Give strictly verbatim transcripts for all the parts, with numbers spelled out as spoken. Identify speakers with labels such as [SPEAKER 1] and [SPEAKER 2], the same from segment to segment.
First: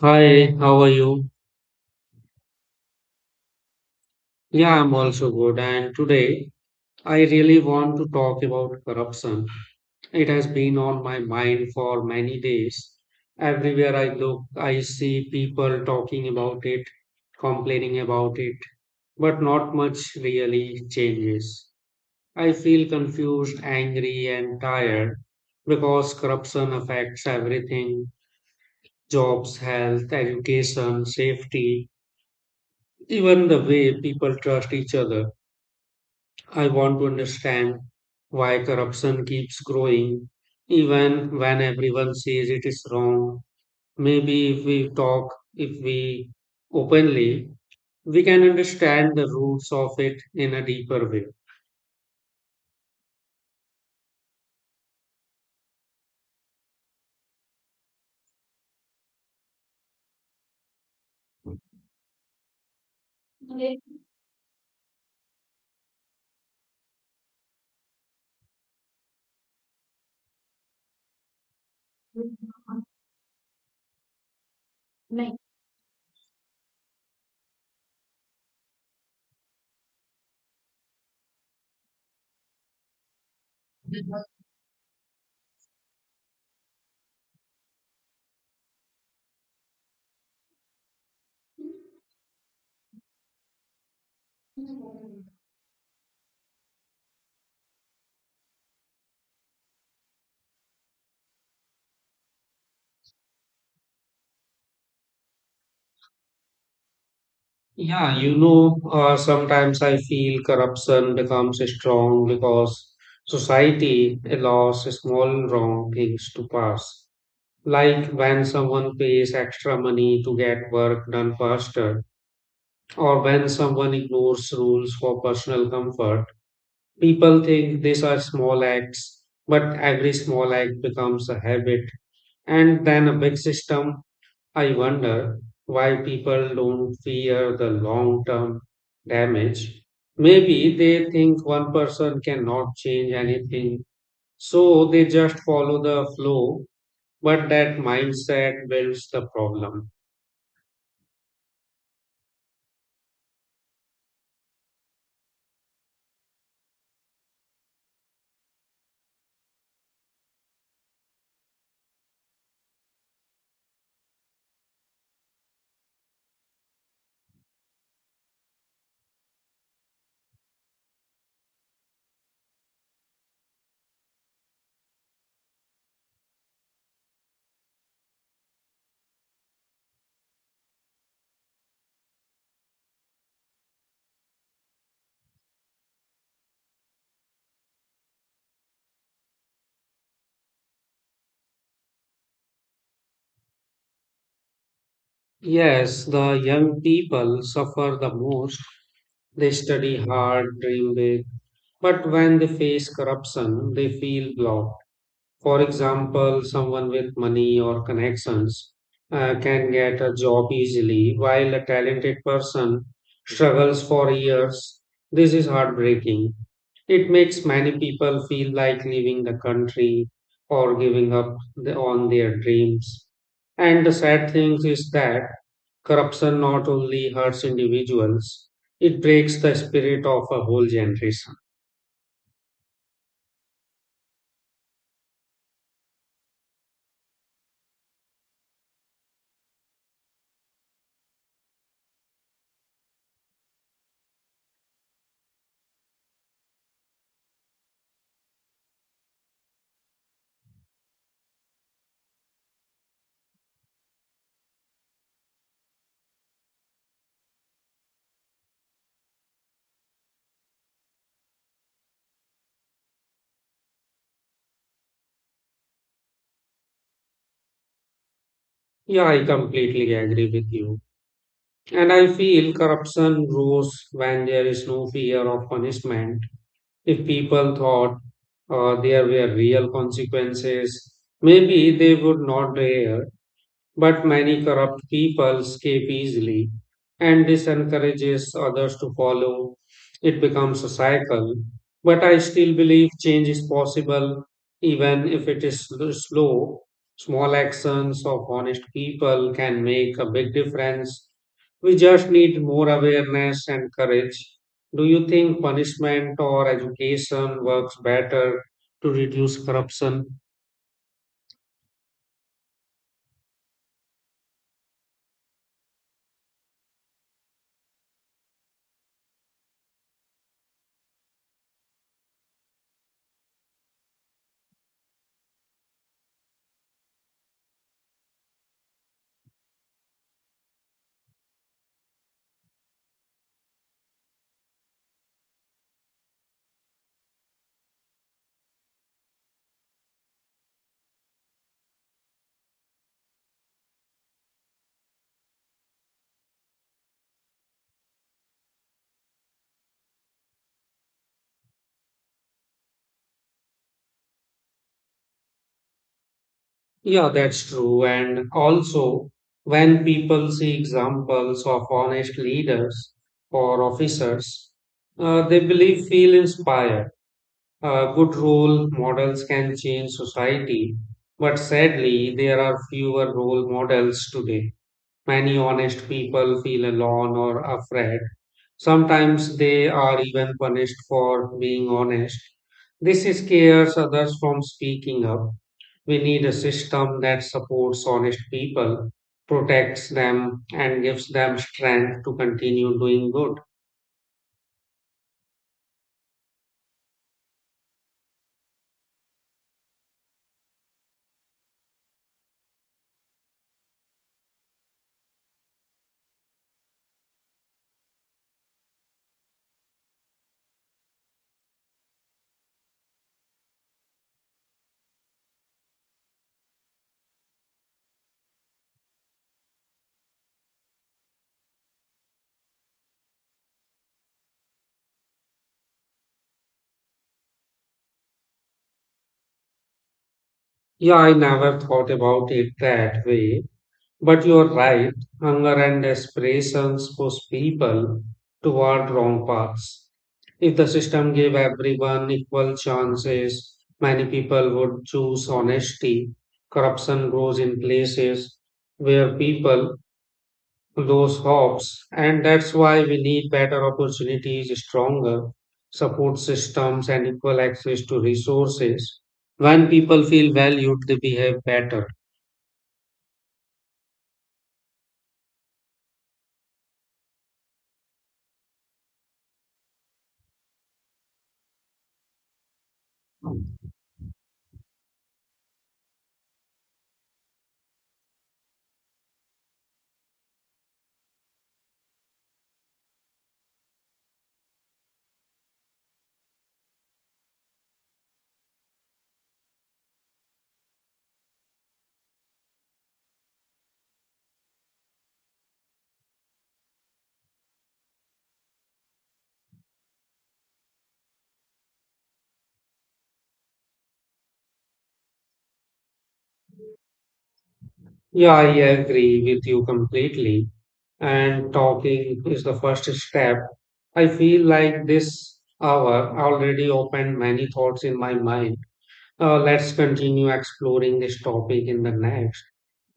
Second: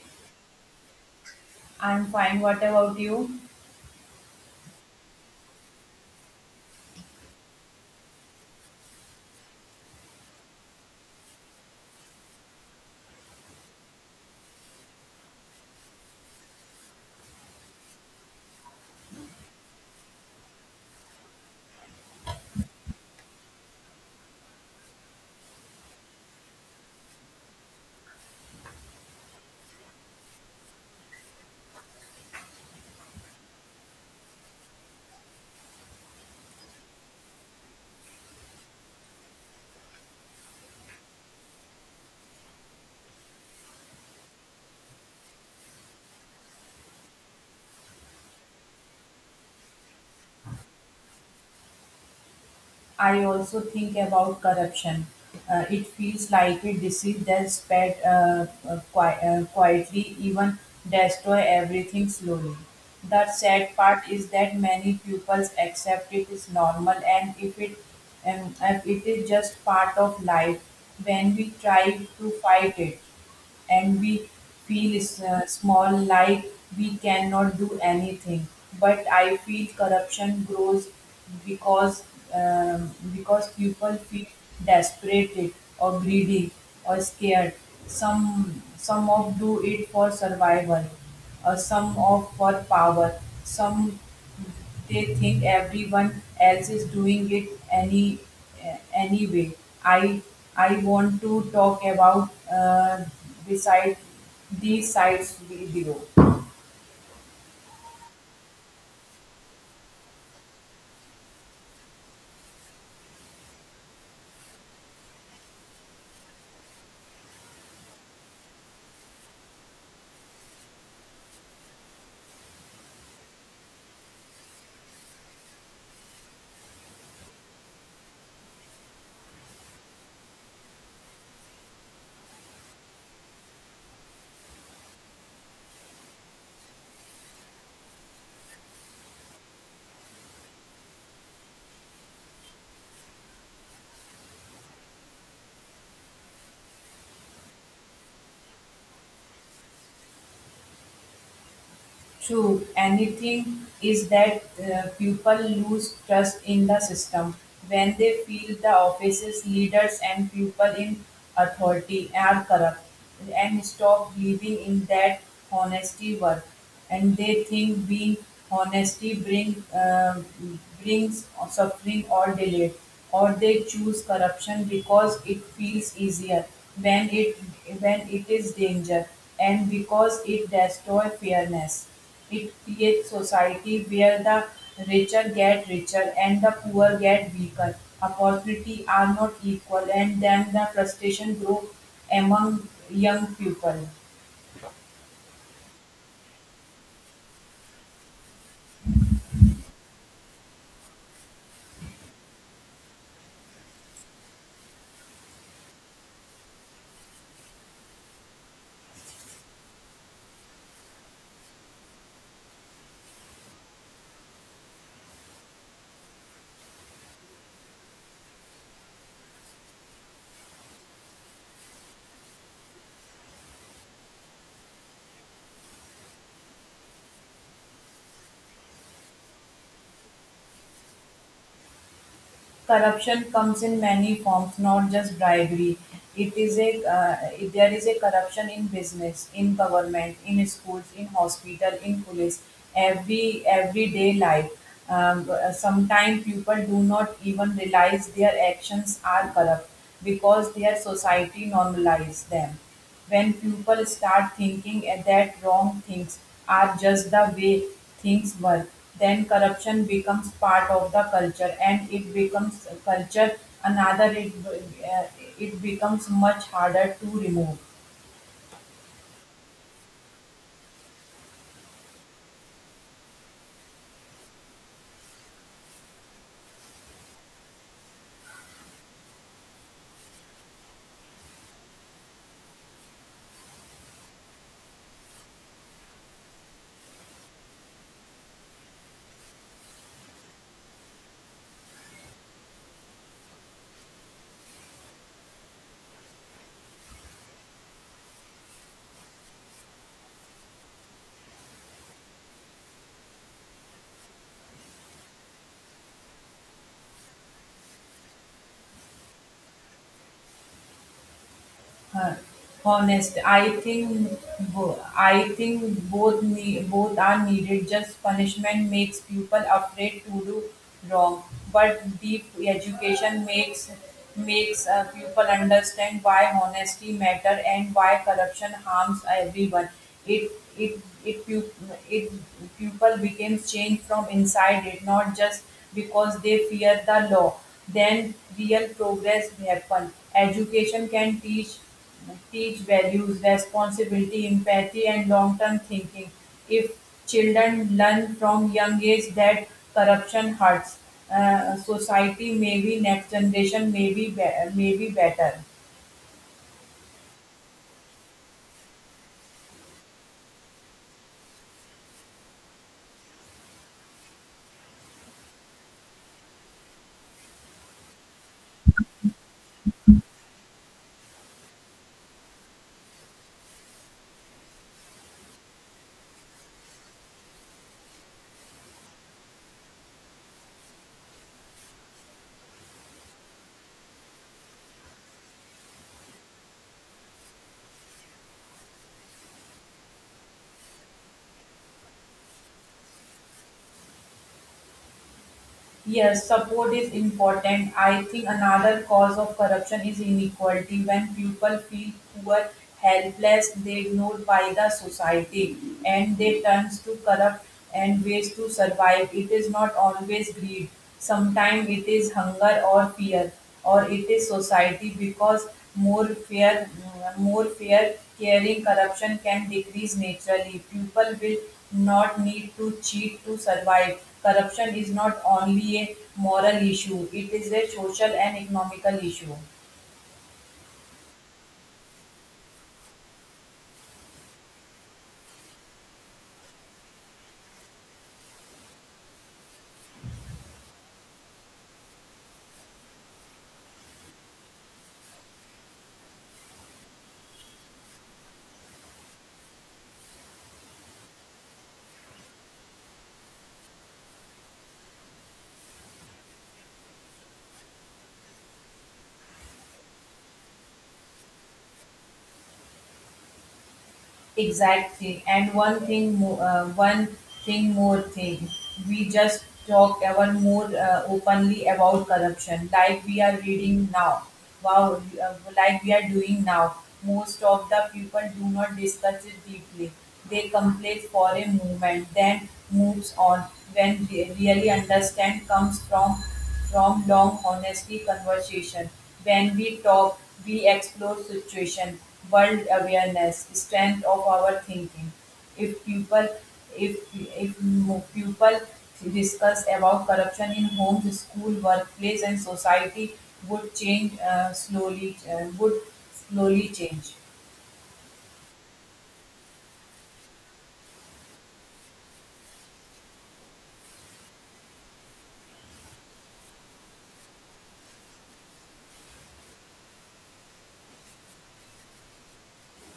[SPEAKER 1] Hi, how are you?
[SPEAKER 2] I'm fine. What about you?
[SPEAKER 1] Yeah, I'm also good. And today I really want to talk about corruption. It has been on my mind for many days. Everywhere I look, I see people talking about it, complaining about it, but not much really changes. I feel confused, angry, and tired because corruption affects everything: jobs, health, education, safety, even the way people trust each other. I want to understand why corruption keeps growing even when everyone says it is wrong. Maybe if we talk, if we openly, we can understand the roots of it in a deeper way.
[SPEAKER 2] I also think about corruption. Uh, it feels like a disease that spread uh, uh, qui- uh, quietly, even destroy everything slowly. The sad part is that many pupils accept it is normal, and if it um, if it is just part of life, when we try to fight it, and we feel s- uh, small like we cannot do anything, but I feel corruption grows because um, because people feel desperate or greedy or scared. Some some of do it for survival, uh, some of for power, some they think everyone else is doing it any uh, anyway. I I want to talk about uh, beside these sites below.
[SPEAKER 1] Yeah, you know, uh, sometimes I feel corruption becomes strong because society allows small wrong things to pass. Like when someone pays extra money to get work done faster, or when someone ignores rules for personal comfort. People think these are small acts, but every small act becomes a habit and then a big system. I wonder why people don't fear the long term damage. Maybe they think one person cannot change anything, so they just follow the flow, but that mindset builds the problem.
[SPEAKER 2] True, anything is that uh, people lose trust in the system when they feel the offices, leaders, and people in authority are corrupt and stop believing in that honesty work. And they think being honesty bring, uh, brings suffering or delay, or they choose corruption because it feels easier when it when it is danger and because it destroys fairness. It creates society where the richer get richer and the poor get weaker. Opportunity are not equal and then the frustration grow among young people.
[SPEAKER 1] Yes, the young people suffer the most. They study hard, dream big, but when they face corruption, they feel blocked. For example, someone with money or connections uh, can get a job easily, while a talented person struggles for years. This is heartbreaking. It makes many people feel like leaving the country or giving up the- on their dreams. And the sad thing is that corruption not only hurts individuals, it breaks the spirit of a whole generation.
[SPEAKER 2] Corruption comes in many forms, not just bribery. It is a uh, it- there is a corruption in business, in government, in schools, in hospital, in police, every everyday life. Um, Sometimes people do not even realize their actions are corrupt because their society normalizes them when people start thinking eh, that wrong things are just the way things were, then corruption becomes part of the culture and it becomes a culture another it, eh, it becomes much harder to remove.
[SPEAKER 1] Yeah, I completely agree with you. And I feel corruption grows when there is no fear of punishment. If people thought uh, there were real consequences, maybe they would not dare. But many corrupt people escape easily, and this encourages others to follow. It becomes a cycle. But I still believe change is possible, even if it is sl- slow. Small actions of honest people can make a big difference. We just need more awareness and courage. Do you think punishment or education works better to reduce corruption?
[SPEAKER 2] Uh, honest i think bo- i think both need, both are needed. Just punishment makes people afraid to do wrong, but deep education makes makes uh, people understand why honesty matter and why corruption harms everyone. It it it pu- it people becomes change from inside, it not just because they fear the law, then real progress happen. Education can teach teach values, responsibility, empathy, and long term thinking. If children learn from young age that corruption hurts, uh, society, maybe next generation, maybe be- maybe better.
[SPEAKER 1] Yeah, that's true. And also, when people see examples of honest leaders or officers, uh, they believe feel inspired. Uh, good role models can change society, but sadly, there are fewer role models today. Many honest people feel alone or afraid. Sometimes they are even punished for being honest. This scares others from speaking up. We need a system that supports honest people, protects them, and gives them strength to continue doing good.
[SPEAKER 2] Yes, support is important. I think another cause of corruption is inequality. When people feel poor, helpless, they ignored by the society and they turn to corrupt and ways to survive. It is not always greed. Sometimes it is hunger or fear, or it is society. Because more fear, more fair caring, corruption can decrease naturally. People will not need to cheat to survive. Corruption is not only a moral issue, it is a social and economical issue.
[SPEAKER 1] Yeah, I never thought about it that way. But you're right, hunger and aspirations push people toward wrong paths. If the system gave everyone equal chances, many people would choose honesty. Corruption grows in places where people lose hopes, and that's why we need better opportunities, stronger support systems, and equal access to resources. When people feel valued, they behave better.
[SPEAKER 2] Exact thing, and one thing more, uh, one thing more thing, we just talked ever more uh, openly about corruption like we are reading now. wow uh, like we are doing now, most of the people do not discuss it deeply. They complain for a moment then moves on. When they really understand comes from from long honesty conversation. When we talk, we explore situation, world awareness, strength of our thinking. If people, if if mo- people discuss about corruption in homes, school, workplace, and society, would change uh, slowly uh, would slowly change.
[SPEAKER 1] Yeah, I agree with you completely. And talking is the first step. I feel like this hour already opened many thoughts in my mind. Uh, let's continue exploring this topic in the next.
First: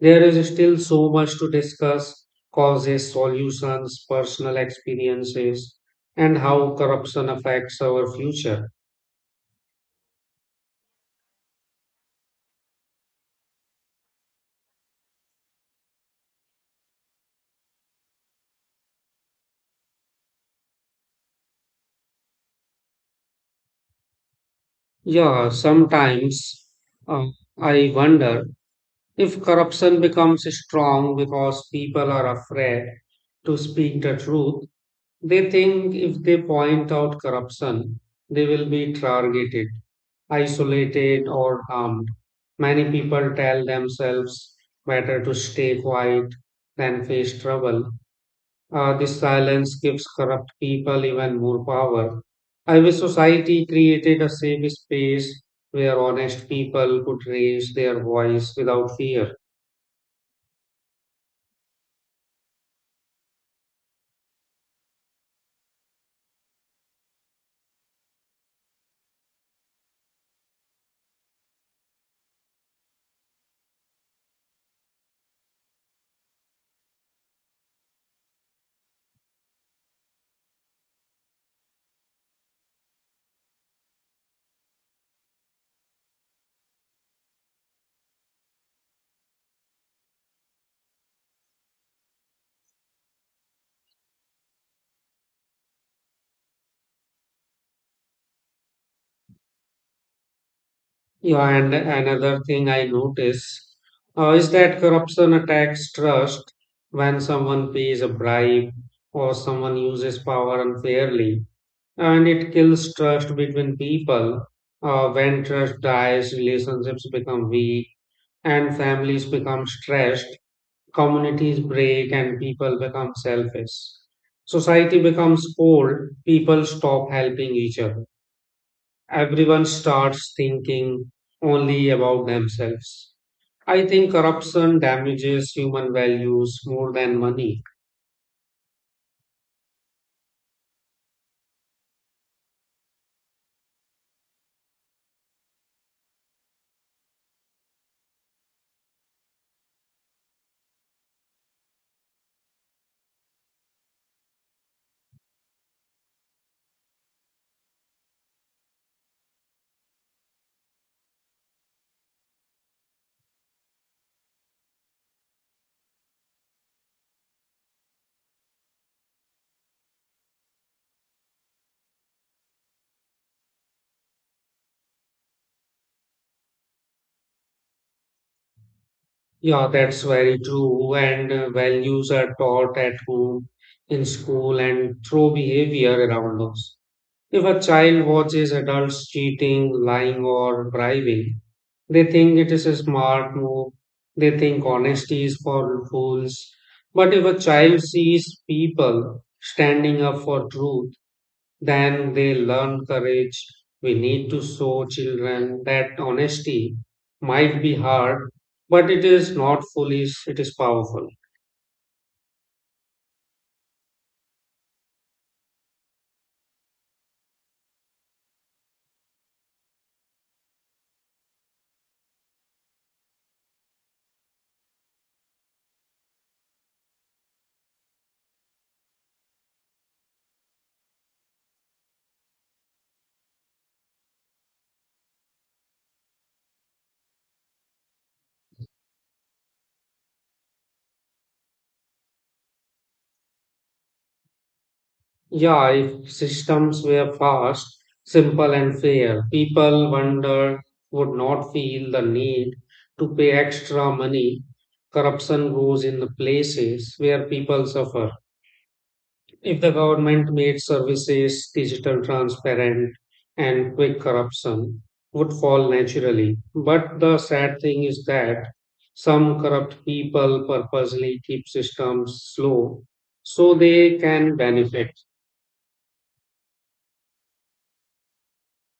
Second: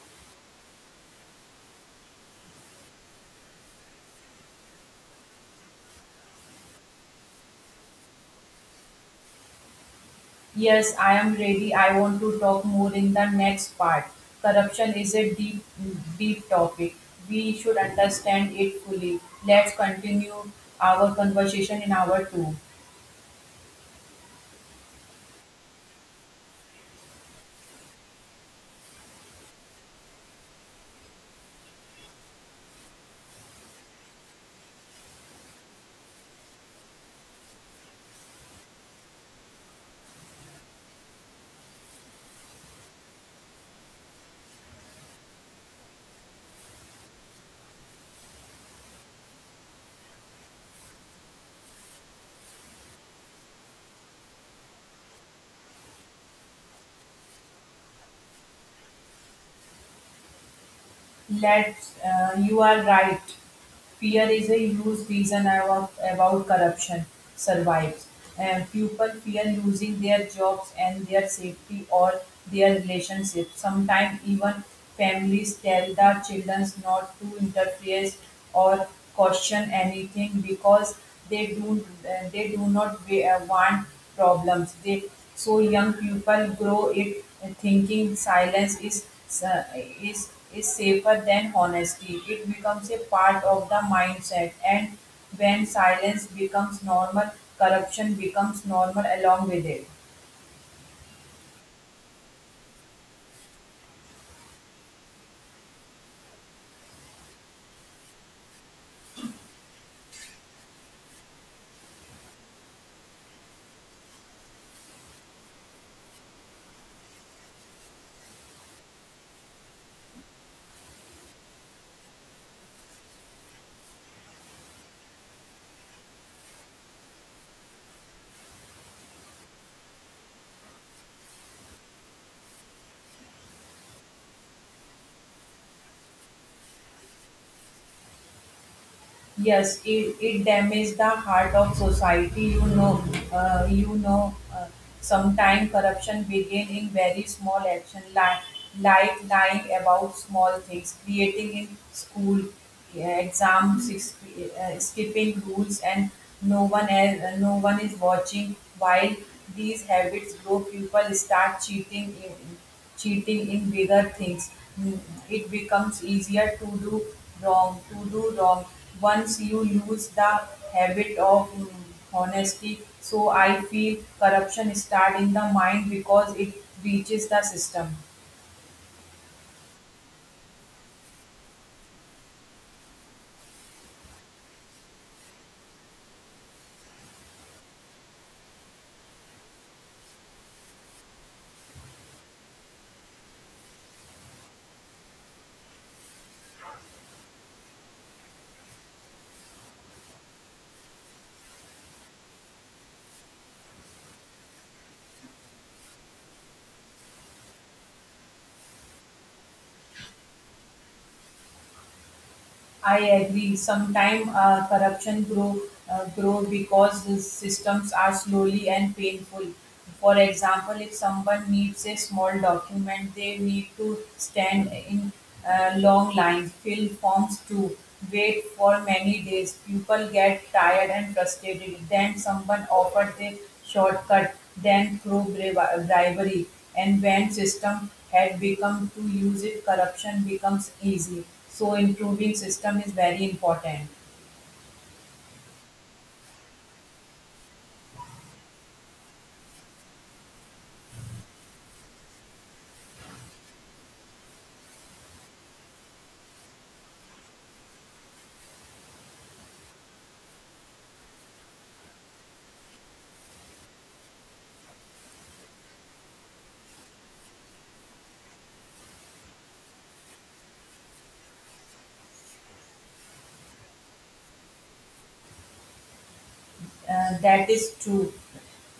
[SPEAKER 1] There is still so much to discuss: causes, solutions, personal experiences, and how corruption affects our future.
[SPEAKER 2] Yes, I am ready. I want to talk more in the next part. Corruption is a deep, deep topic. We should understand it fully. Let's continue our conversation in hour two.
[SPEAKER 1] Yeah, sometimes uh, I wonder if corruption becomes strong because people are afraid to speak the truth. They think if they point out corruption, they will be targeted, isolated, or harmed. Many people tell themselves better to stay quiet than face trouble. Uh, this silence gives corrupt people even more power. I wish society created a safe space where honest people could raise their voice without fear.
[SPEAKER 2] Let's, uh, you are right. Fear is a huge reason about, about corruption survives. And people fear losing their jobs and their safety or their relationships. Sometimes even families tell their children not to interfere or question anything because they do they do not wa- want problems. They so young people grow it thinking silence is is is safer than honesty. It becomes a part of the mindset, and when silence becomes normal, corruption becomes normal along with it.
[SPEAKER 1] Yeah, and another thing I notice uh, is that corruption attacks trust. When someone pays a bribe or someone uses power unfairly, and it kills trust between people. Uh, when trust dies, relationships become weak, and families become stressed, communities break, and people become selfish. Society becomes cold, people stop helping each other, everyone starts thinking only about themselves. I think corruption damages human values more than money.
[SPEAKER 2] Yes, it, it damages the heart of society. You know, uh, you know. Uh, Sometimes corruption begin in very small action, like, like lying about small things, creating in school, yeah, exams, ex- uh, skipping rules, and no one else, uh, no one is watching. While these habits grow, people start cheating cheating in bigger things. Mm, It becomes easier to do wrong, to do wrong once you lose the habit of mm, honesty. So I feel corruption start in the mind because it reaches the system.
[SPEAKER 1] Yeah, that's very true. And uh, values are taught at home, in school, and through behavior around us. If a child watches adults cheating, lying, or bribing, they think it is a smart move. They think honesty is for fools. But if a child sees people standing up for truth, then they learn courage. We need to show children that honesty might be hard, but it is not foolish, it is powerful.
[SPEAKER 2] I agree. Sometimes uh, corruption grow uh, grow because the systems are slowly and painful. For example, if someone needs a small document, they need to stand in uh, long lines, fill forms too, wait for many days. People get tired and frustrated. Then someone offers a shortcut, then through bri- bribery. And when system had become to use it, corruption becomes easy. So improving system is very important.
[SPEAKER 1] Yeah, if systems were fast, simple, and fair, people wonder would not feel the need to pay extra money. Corruption grows in the places where people suffer. If the government made services digital, transparent, and quick, corruption would fall naturally. But the sad thing is that some corrupt people purposely keep systems slow so they can benefit.
[SPEAKER 2] Uh, that is true.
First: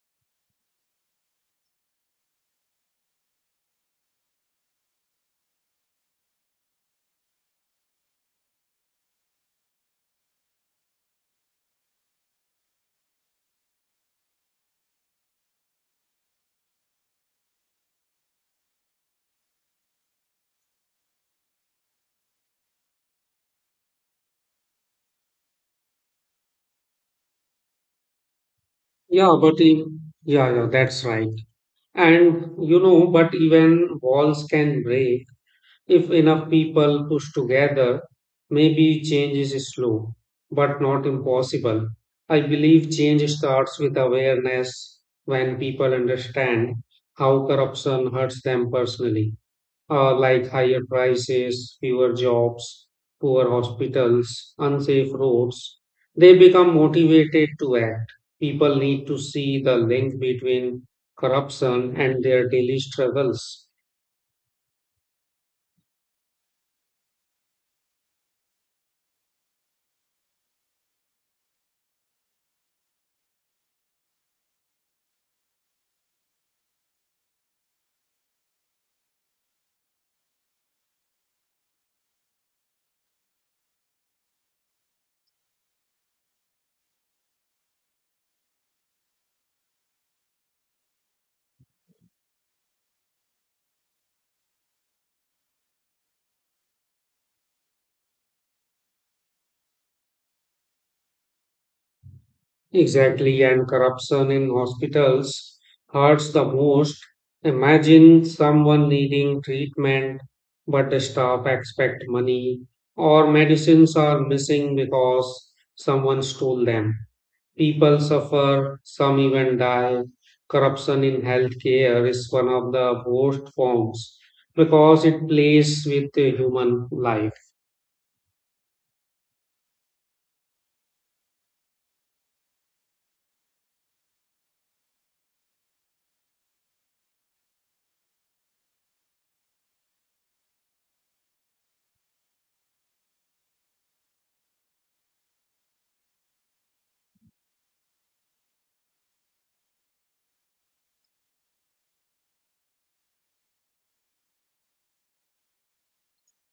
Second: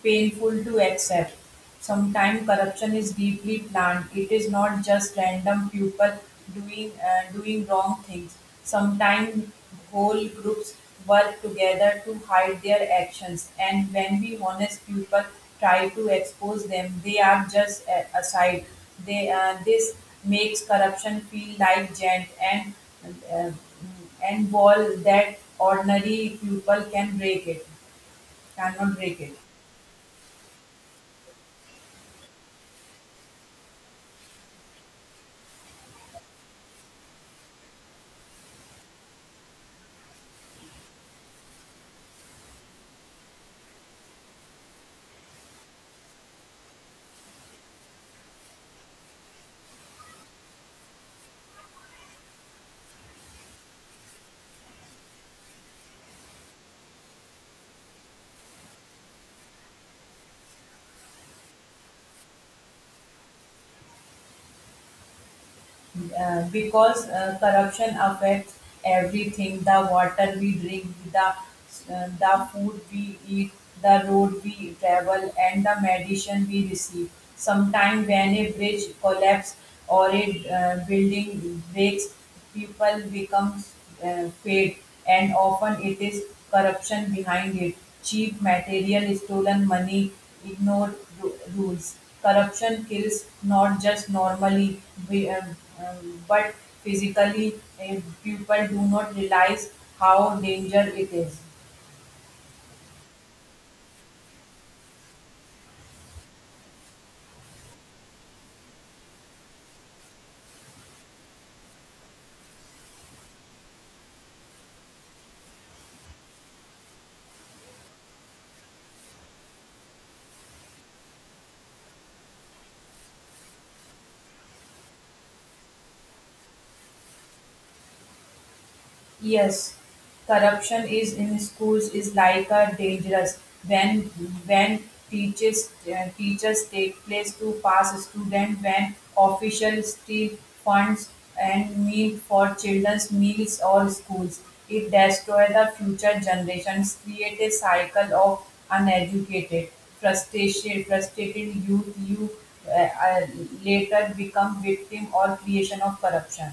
[SPEAKER 2] Painful to accept. Sometimes corruption is deeply planned. It is not just random people doing uh, doing wrong things. Sometimes whole groups work together to hide their actions. And when we honest people try to expose them, they are just a- aside. They uh, this makes corruption feel like giant and uh, and wall that ordinary people can break it cannot break
[SPEAKER 1] Yeah,
[SPEAKER 2] it.
[SPEAKER 1] but if, yeah, yeah, that's right. And you know, but even walls can break if enough people push together. Maybe change is slow, but not impossible. I believe change starts with awareness. When people understand how corruption hurts them personally, uh, like higher prices, fewer jobs, poor hospitals, unsafe roads, they become motivated to act. People need to see the link between corruption and their daily struggles.
[SPEAKER 2] Uh, because uh, Corruption affects everything: the water we drink, the uh, the food we eat, the road we travel, and the medicine we receive. Sometimes when a bridge collapses or a uh, building breaks, people becomes uh, paid, and often it is corruption behind it: cheap material, stolen money, ignored ru- rules. Corruption kills, not just normally, be- um, um, but physically. uh, People do not realize how danger it is.
[SPEAKER 1] Exactly, and corruption in hospitals hurts the most. Imagine someone needing treatment, but the staff expect money, or medicines are missing because someone stole them. People suffer, some even die. Corruption in healthcare is one of the worst forms because it plays with the human life.
[SPEAKER 2] Yes, corruption is in schools is like a dangerous. When when teachers uh, teachers take place to pass student, when officials steal funds and meal for children's meals or schools. It destroys the future generations, create a cycle of uneducated, frustrated, frustrated youth. You uh, uh, Later become victim or creation of corruption.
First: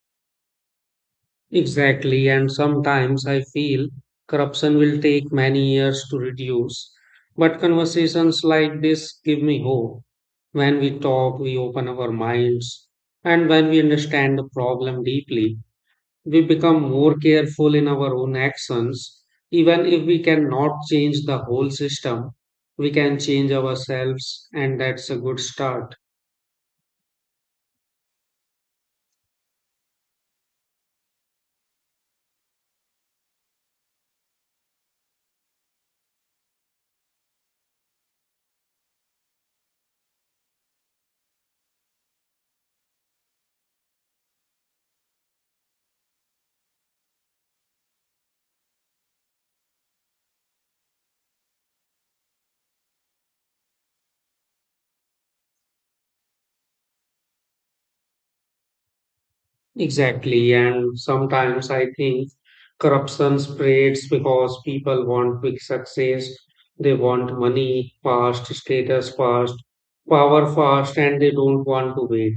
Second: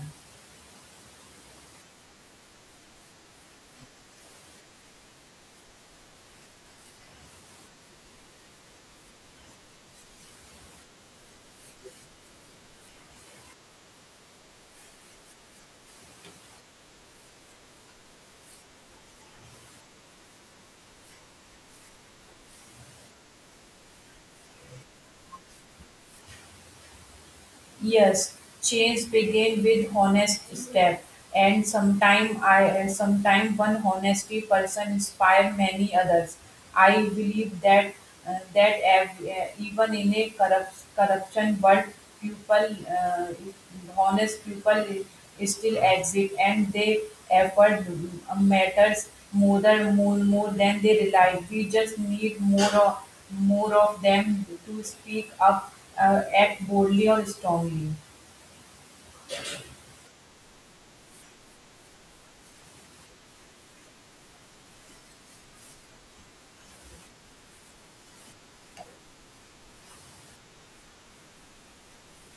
[SPEAKER 1] Exactly, and sometimes I feel corruption will take many years to reduce. But conversations like this give me hope. When we talk, we open our minds, and when we understand the problem deeply, we become more careful in our own actions. Even if we cannot change the whole system, we can change ourselves, and that's a good start.
[SPEAKER 2] Yes, change begin with honest step, and sometime I sometime one honesty person inspire many others. I believe that uh, that ev- uh, even in a corrupt, corruption world, people uh, honest people still exist and they effort matters more than more, more than they realize. We just need more of, more of them to speak up, uh, act boldly or strongly.
[SPEAKER 1] Exactly, and sometimes I think corruption spreads because people want quick success. They want money fast, status fast, power fast, and they don't want to wait,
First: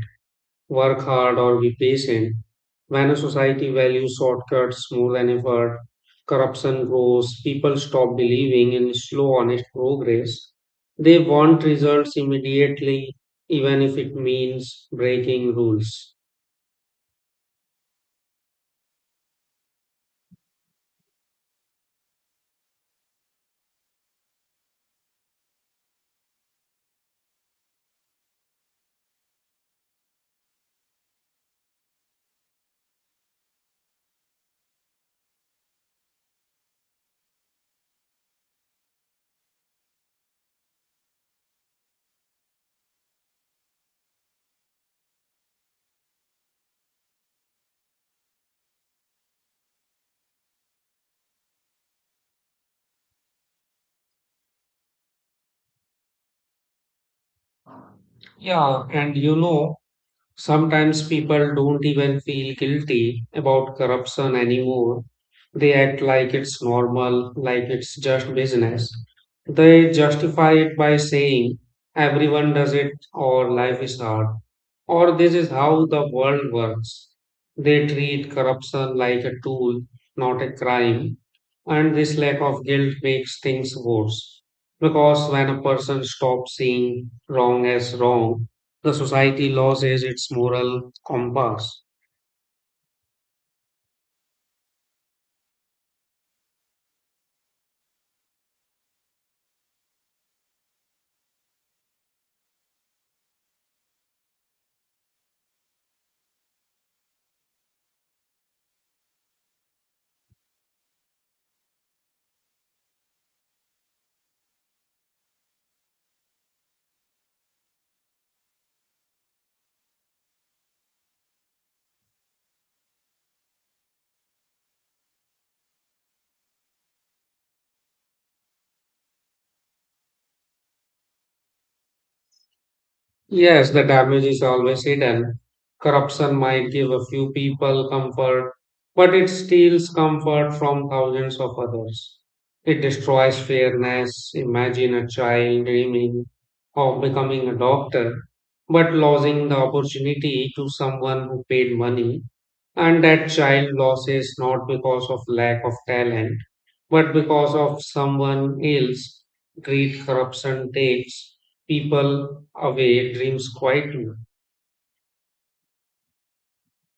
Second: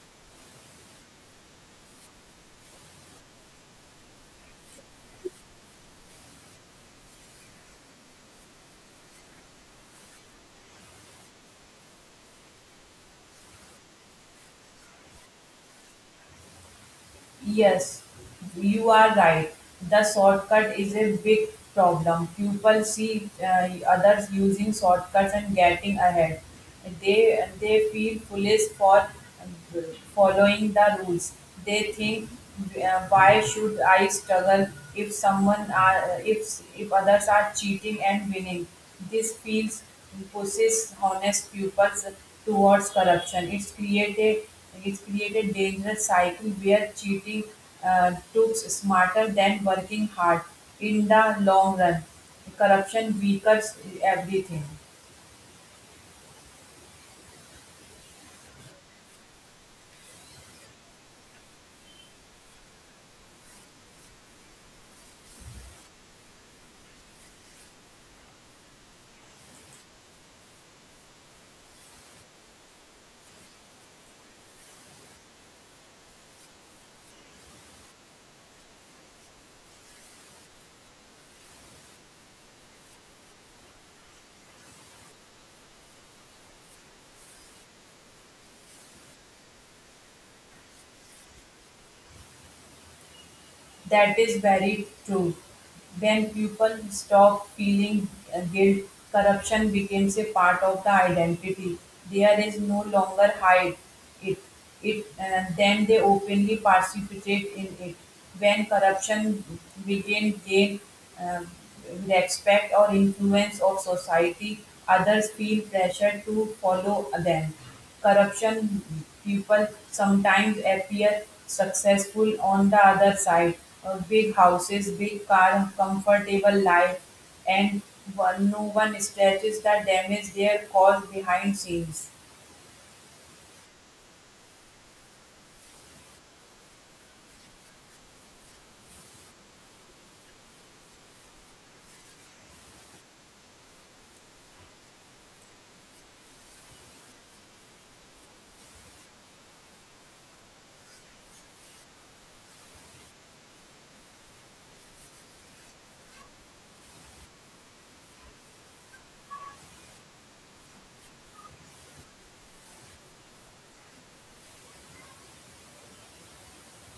[SPEAKER 1] work hard, or be patient. When a society values shortcuts more than effort, corruption grows, people stop believing in slow, honest progress. They want results immediately, even if it means breaking rules.
[SPEAKER 2] Yes, you are right. The shortcut is a big problem. People see uh, others using shortcuts and getting ahead. They they feel foolish for following the rules. They think, uh, why should I struggle if someone are if if others are cheating and winning? This feels pushes honest pupils towards corruption. It's created like it's created dangerous cycle where cheating uh, looks smarter than working hard in the long run. Corruption weakens everything.
[SPEAKER 1] Yeah, and you know, sometimes people don't even feel guilty about corruption anymore. They act like it's normal, like it's just business. They justify it by saying everyone does it, or life is hard, or this is how the world works. They treat corruption like a tool, not a crime. And this lack of guilt makes things worse, because when a person stops seeing wrong as wrong, the society loses its moral compass.
[SPEAKER 2] That is very true. When people stop feeling uh, guilt, corruption becomes a part of the identity. There is no longer hide it. It uh, then they openly participate in it. When corruption begin gain uh, respect or influence of society, others feel pressure to follow them. Corruption people sometimes appear successful on the other side. Uh, big houses, big car, comfortable life, and one, no one stretches the damage they cause behind scenes.
[SPEAKER 1] Yes, the damage is always hidden. Corruption might give a few people comfort, but it steals comfort from thousands of others. It destroys fairness. Imagine a child dreaming of becoming a doctor, but losing the opportunity to someone who paid money. And that child loses not because of lack of talent but because of someone else, greed. Corruption takes people away dreams quietly.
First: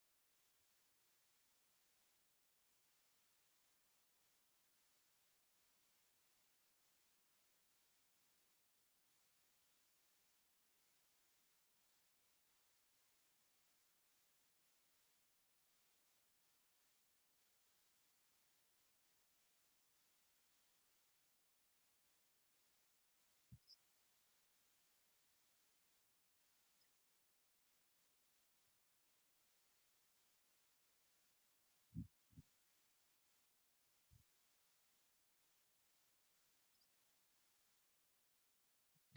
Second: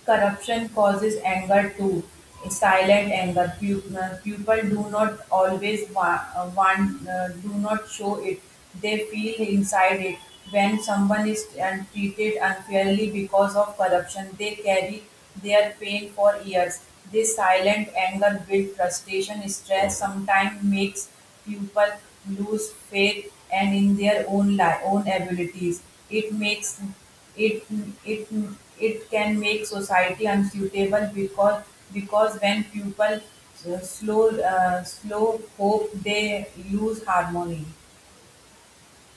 [SPEAKER 2] Corruption causes anger too, silent anger. Pu- uh, People do not always wa- uh, want, uh, do not show it. They feel inside it. When someone is uh, treated unfairly because of corruption, they carry their pain for years. This silent anger builds frustration, stress, sometimes makes people lose faith and in their own li- own abilities. It makes it it it can make society unsuitable because because when people uh, slow uh, slow hope they lose harmony.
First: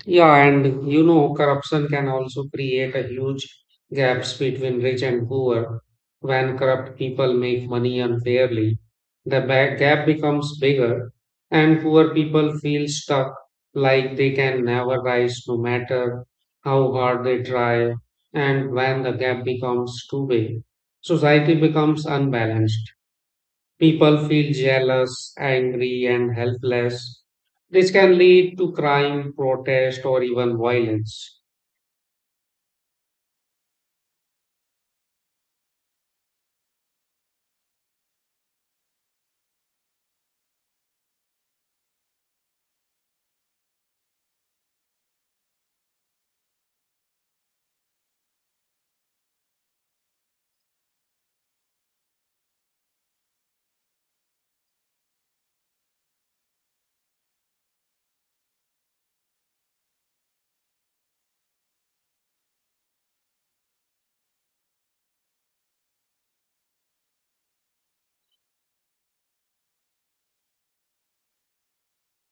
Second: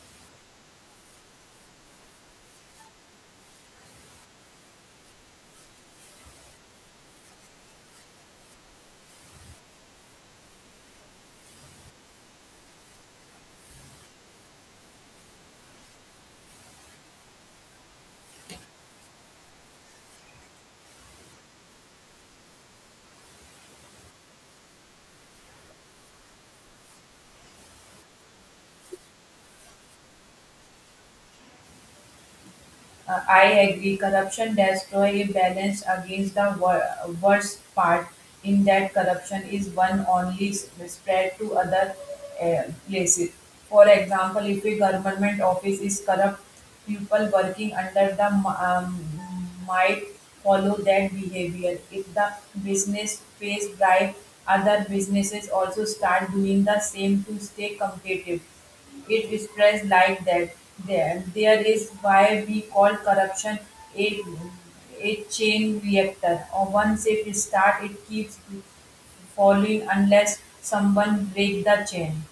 [SPEAKER 1] Yeah, and you know, corruption can also create a huge gaps between rich and poor. When corrupt people make money unfairly, the ba- gap becomes bigger, and poor people feel stuck, like they can never rise no matter how hard they try. And when the gap becomes too big, society becomes unbalanced. People feel jealous, angry, and helpless. This can lead to crime, protest, or even violence.
[SPEAKER 2] Uh, I agree. Corruption destroys a balance against the wor- worst part in that corruption is one only s- spread to other uh, places. For example, if a government office is corrupt, people working under the m- um, might follow that behavior. If the business pays bribe, other businesses also start doing the same to stay competitive. It spreads like that. There, there is why we call corruption a a chain reactor. Or once it starts, it keeps falling unless someone break the chain.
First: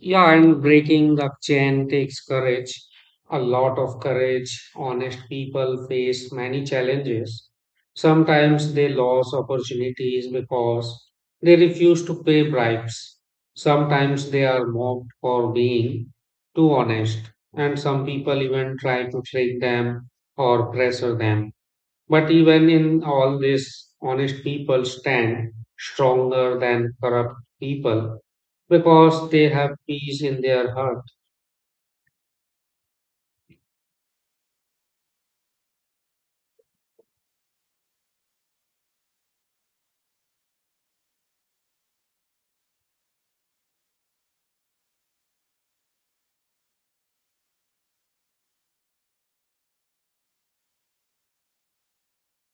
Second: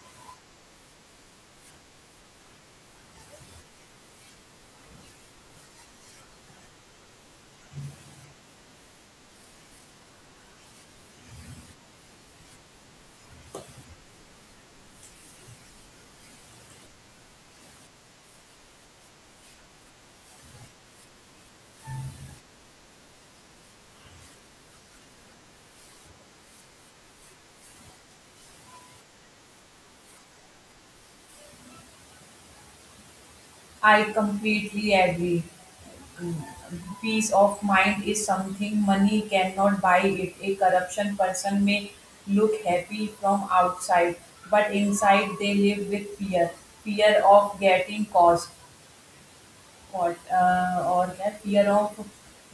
[SPEAKER 1] Yeah, and breaking the chain takes courage, a lot of courage. Honest people face many challenges. Sometimes they lose opportunities because they refuse to pay bribes. Sometimes they are mocked for being too honest, and some people even try to trick them or pressure them. But even in all this, honest people stand stronger than corrupt people because they have peace in their heart.
[SPEAKER 2] I completely agree. Mm, Peace of mind is something money cannot buy it. A corruption person may look happy from outside, but inside they live with fear, fear of getting caught, what uh, or that fear of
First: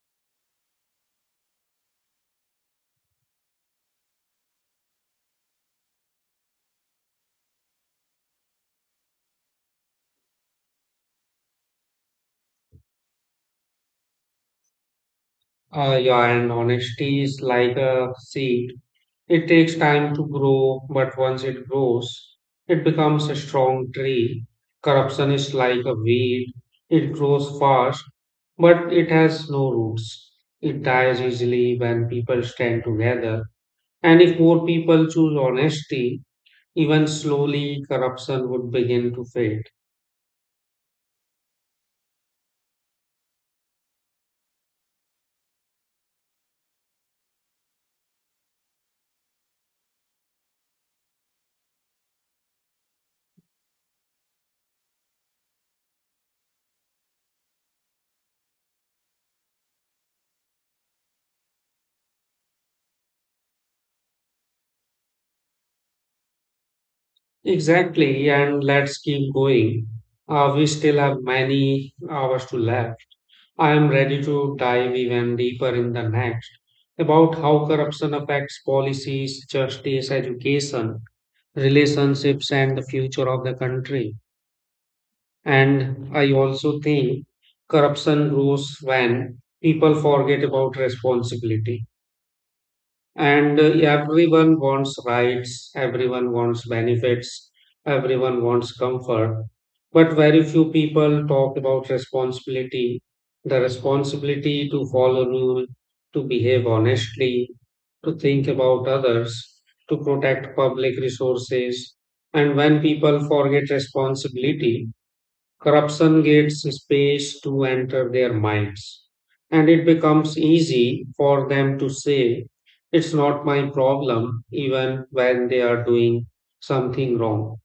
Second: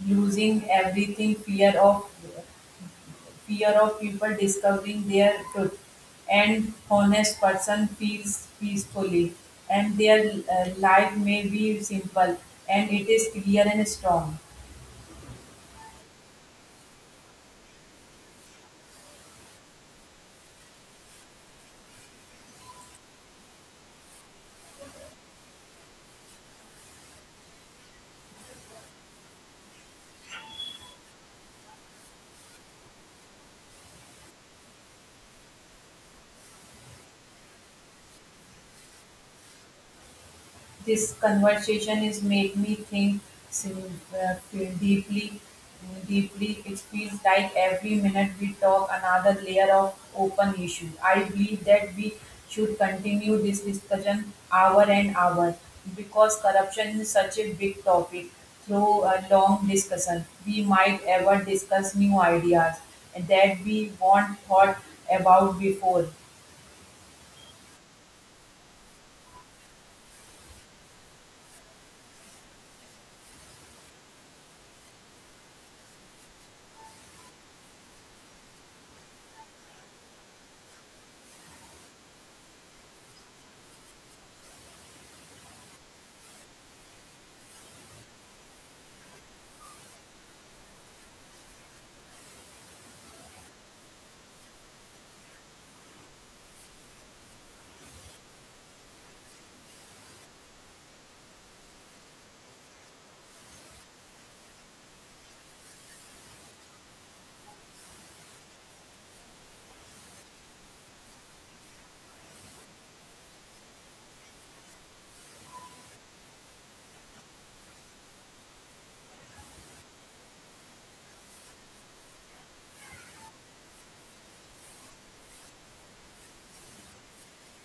[SPEAKER 2] losing everything, fear of fear of people discovering their truth. And honest person feels peacefully, and their uh, life may be simple and it is clear and strong.
[SPEAKER 1] Uh, yeah, and honesty is like a seed. It takes time to grow, but once it grows, it becomes a strong tree. Corruption is like a weed. It grows fast, but it has no roots. It dies easily when people stand together. And if more people choose honesty, even slowly, corruption would begin to fade.
[SPEAKER 2] This conversation is made me think sim- uh, feel deeply deeply. It feels like every minute we talk another layer of open issue. I believe that we should continue this discussion hour and hour, because corruption is such a big topic. Through a long discussion we might ever discuss new ideas that we weren't thought about before.
[SPEAKER 1] Exactly, and let's keep going. Uh, we still have many hours to left. I am ready to dive even deeper in the next about how corruption affects policies, justice, education, relationships, and the future of the country. And I also think corruption grows when people forget about responsibility. And uh, everyone wants rights, everyone wants benefits, everyone wants comfort. But very few people talk about responsibility: the responsibility to follow rule, to behave honestly, to think about others, to protect public resources. And when people forget responsibility, corruption gets space to enter their minds, and it becomes easy for them to say, "It's not my problem," even when they are doing something wrong.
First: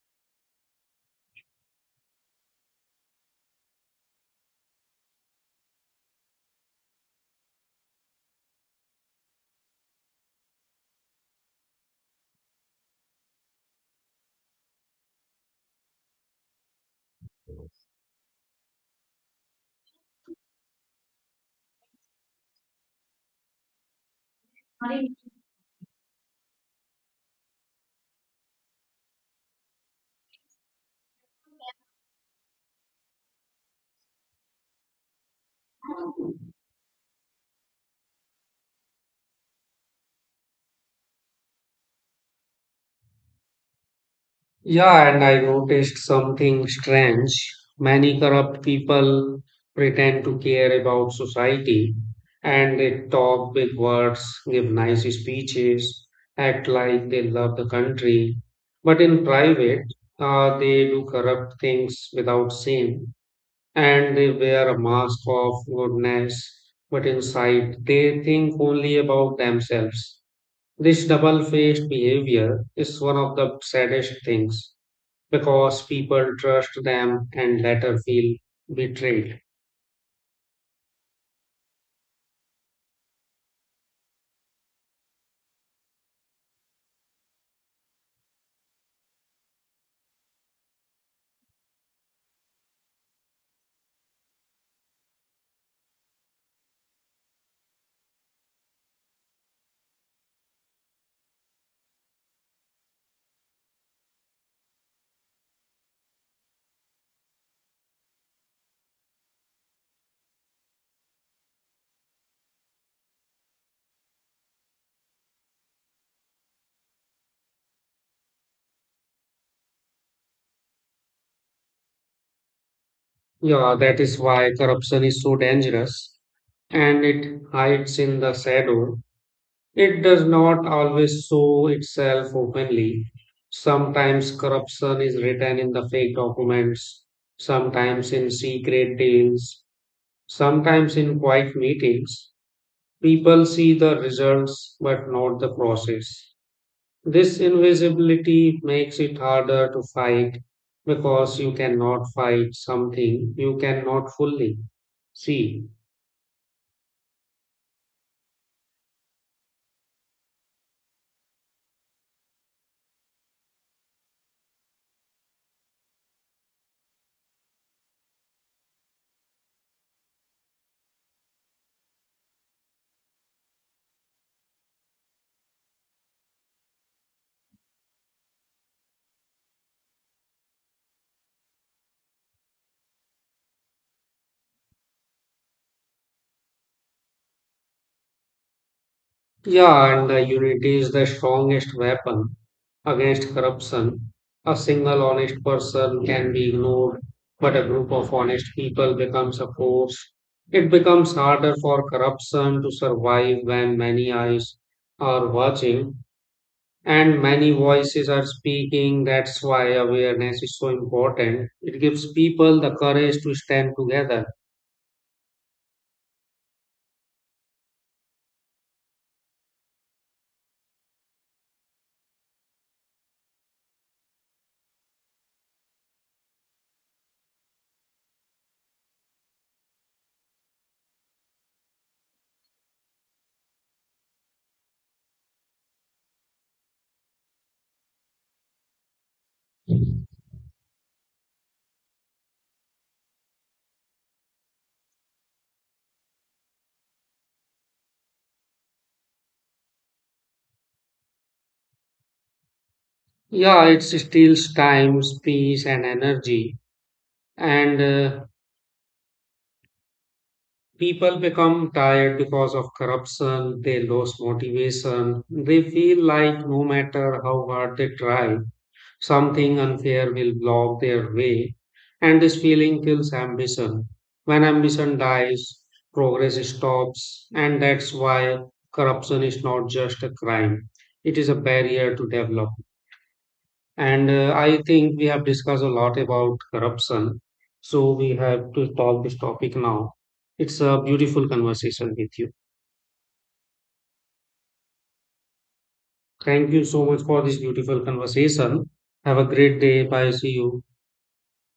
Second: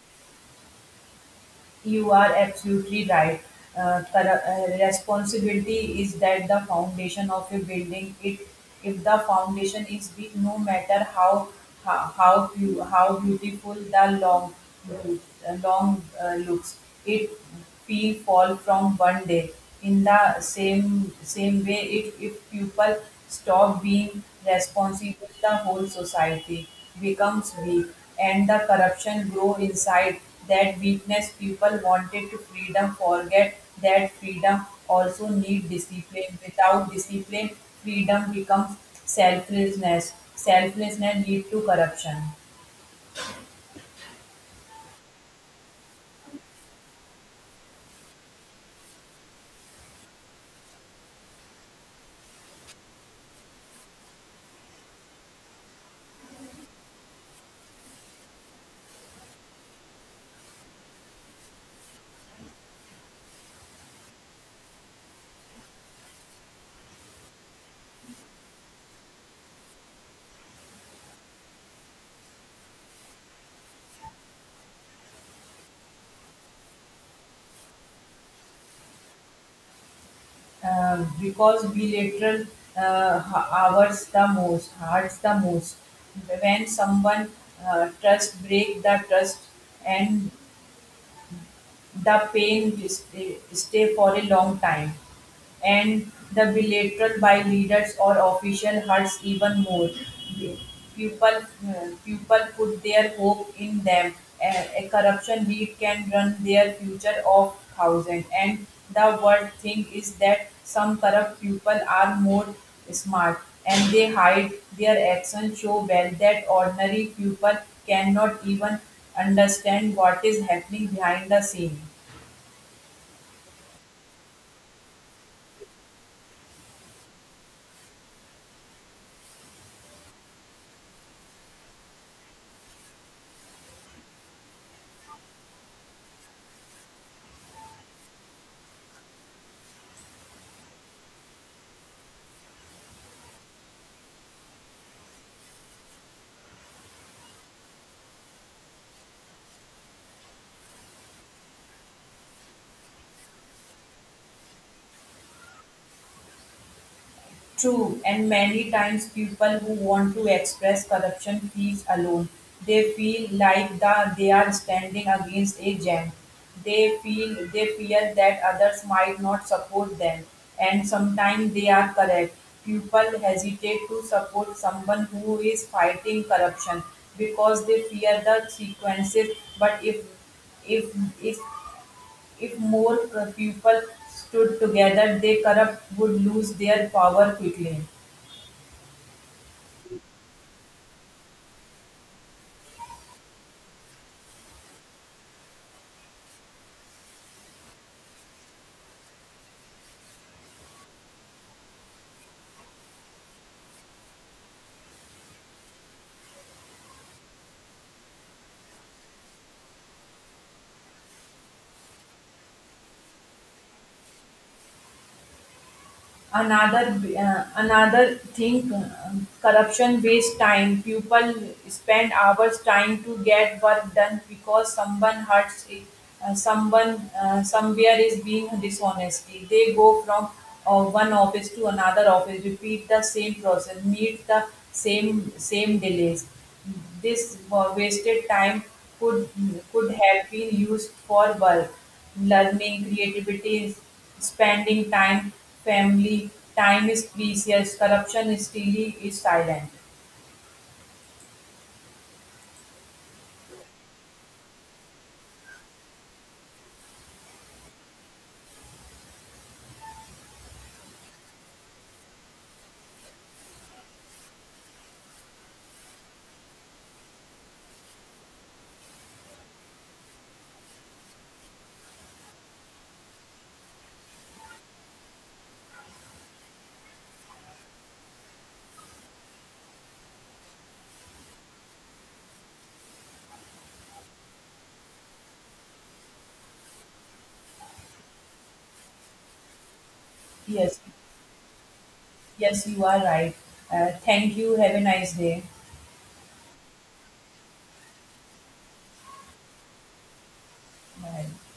[SPEAKER 2] You are absolutely right. Uh, corru- uh, responsibility is that the foundation of a building. It, if the foundation is weak, no matter how how how, beau- how beautiful the long uh, long uh, looks, it will fall from one day. In the same same way, if if people stop being responsible, the whole society becomes weak, and the corruption grow inside that weakness. People wanted to freedom forget that freedom also need discipline. Without discipline, freedom becomes selflessness. Selflessness lead to corruption.
[SPEAKER 1] Yeah, and I noticed something strange. Many corrupt people pretend to care about society, and they talk big words, give nice speeches, act like they love the country. But in private, uh, they do corrupt things without shame, and they wear a mask of goodness, but inside they think only about themselves. This double-faced behavior is one of the saddest things because people trust them and later feel betrayed.
[SPEAKER 2] Uh, because bilateral uh, h- hours the most hurts the most when someone uh, trust break the trust, and the pain just stay stay for a long time, and the bilateral by leaders or official hurts even more. People, uh, people put their hope in them. A, a corruption lead can run their future of thousand. And the worst thing is that some corrupt people are more smart, and they hide their actions so well that ordinary people cannot even understand what is happening behind the scene.
[SPEAKER 1] Yeah, that is why corruption is so dangerous, and it hides in the shadow. It does not always show itself openly. Sometimes corruption is written in the fake documents, sometimes in secret deals, sometimes in quiet meetings. People see the results but not the process. This invisibility makes it harder to fight because you cannot fight something you cannot fully see.
[SPEAKER 2] True, and many times people who want to express corruption feels alone. They feel like the, they are standing against a giant. They feel they fear that others might not support them, and sometimes they are correct. People hesitate to support someone who is fighting corruption because they fear the consequences. But if if if if more people stood together, the corrupt would lose their power quickly.
[SPEAKER 1] Yeah, and the unity is the strongest weapon against corruption. A single honest person can be ignored, but a group of honest people becomes a force. It becomes harder for corruption to survive when many eyes are watching and many voices are speaking. That's why awareness is so important. It gives people the courage to stand together.
[SPEAKER 2] Another uh, another thing, uh, corruption wastes time. People spend hours trying to get work done because someone hurts it, uh, someone uh, somewhere is being dishonesty. They go from uh, one office to another office, repeat the same process, meet the same same delays. This wa- wasted time could could have been used for work, learning, creativity, spending time, family. Time is precious. Corruption is still is silent.
[SPEAKER 1] Yeah, it steals time, space, and energy. And uh, people become tired because of corruption, they lose motivation, they feel like no matter how hard they try, something unfair will block their way, and this feeling kills ambition. When ambition dies, progress stops, and that's why corruption is not just a crime, it is a barrier to development. And uh, I think we have discussed a lot about corruption. So we have to talk this topic now. It's a
[SPEAKER 2] Yes,
[SPEAKER 1] beautiful conversation with you.
[SPEAKER 2] yes, you are right. Uh, thank you. Have a nice day.
[SPEAKER 1] Thank you so much for this beautiful conversation. Have a great day. Bye. See you.
[SPEAKER 2] Bye.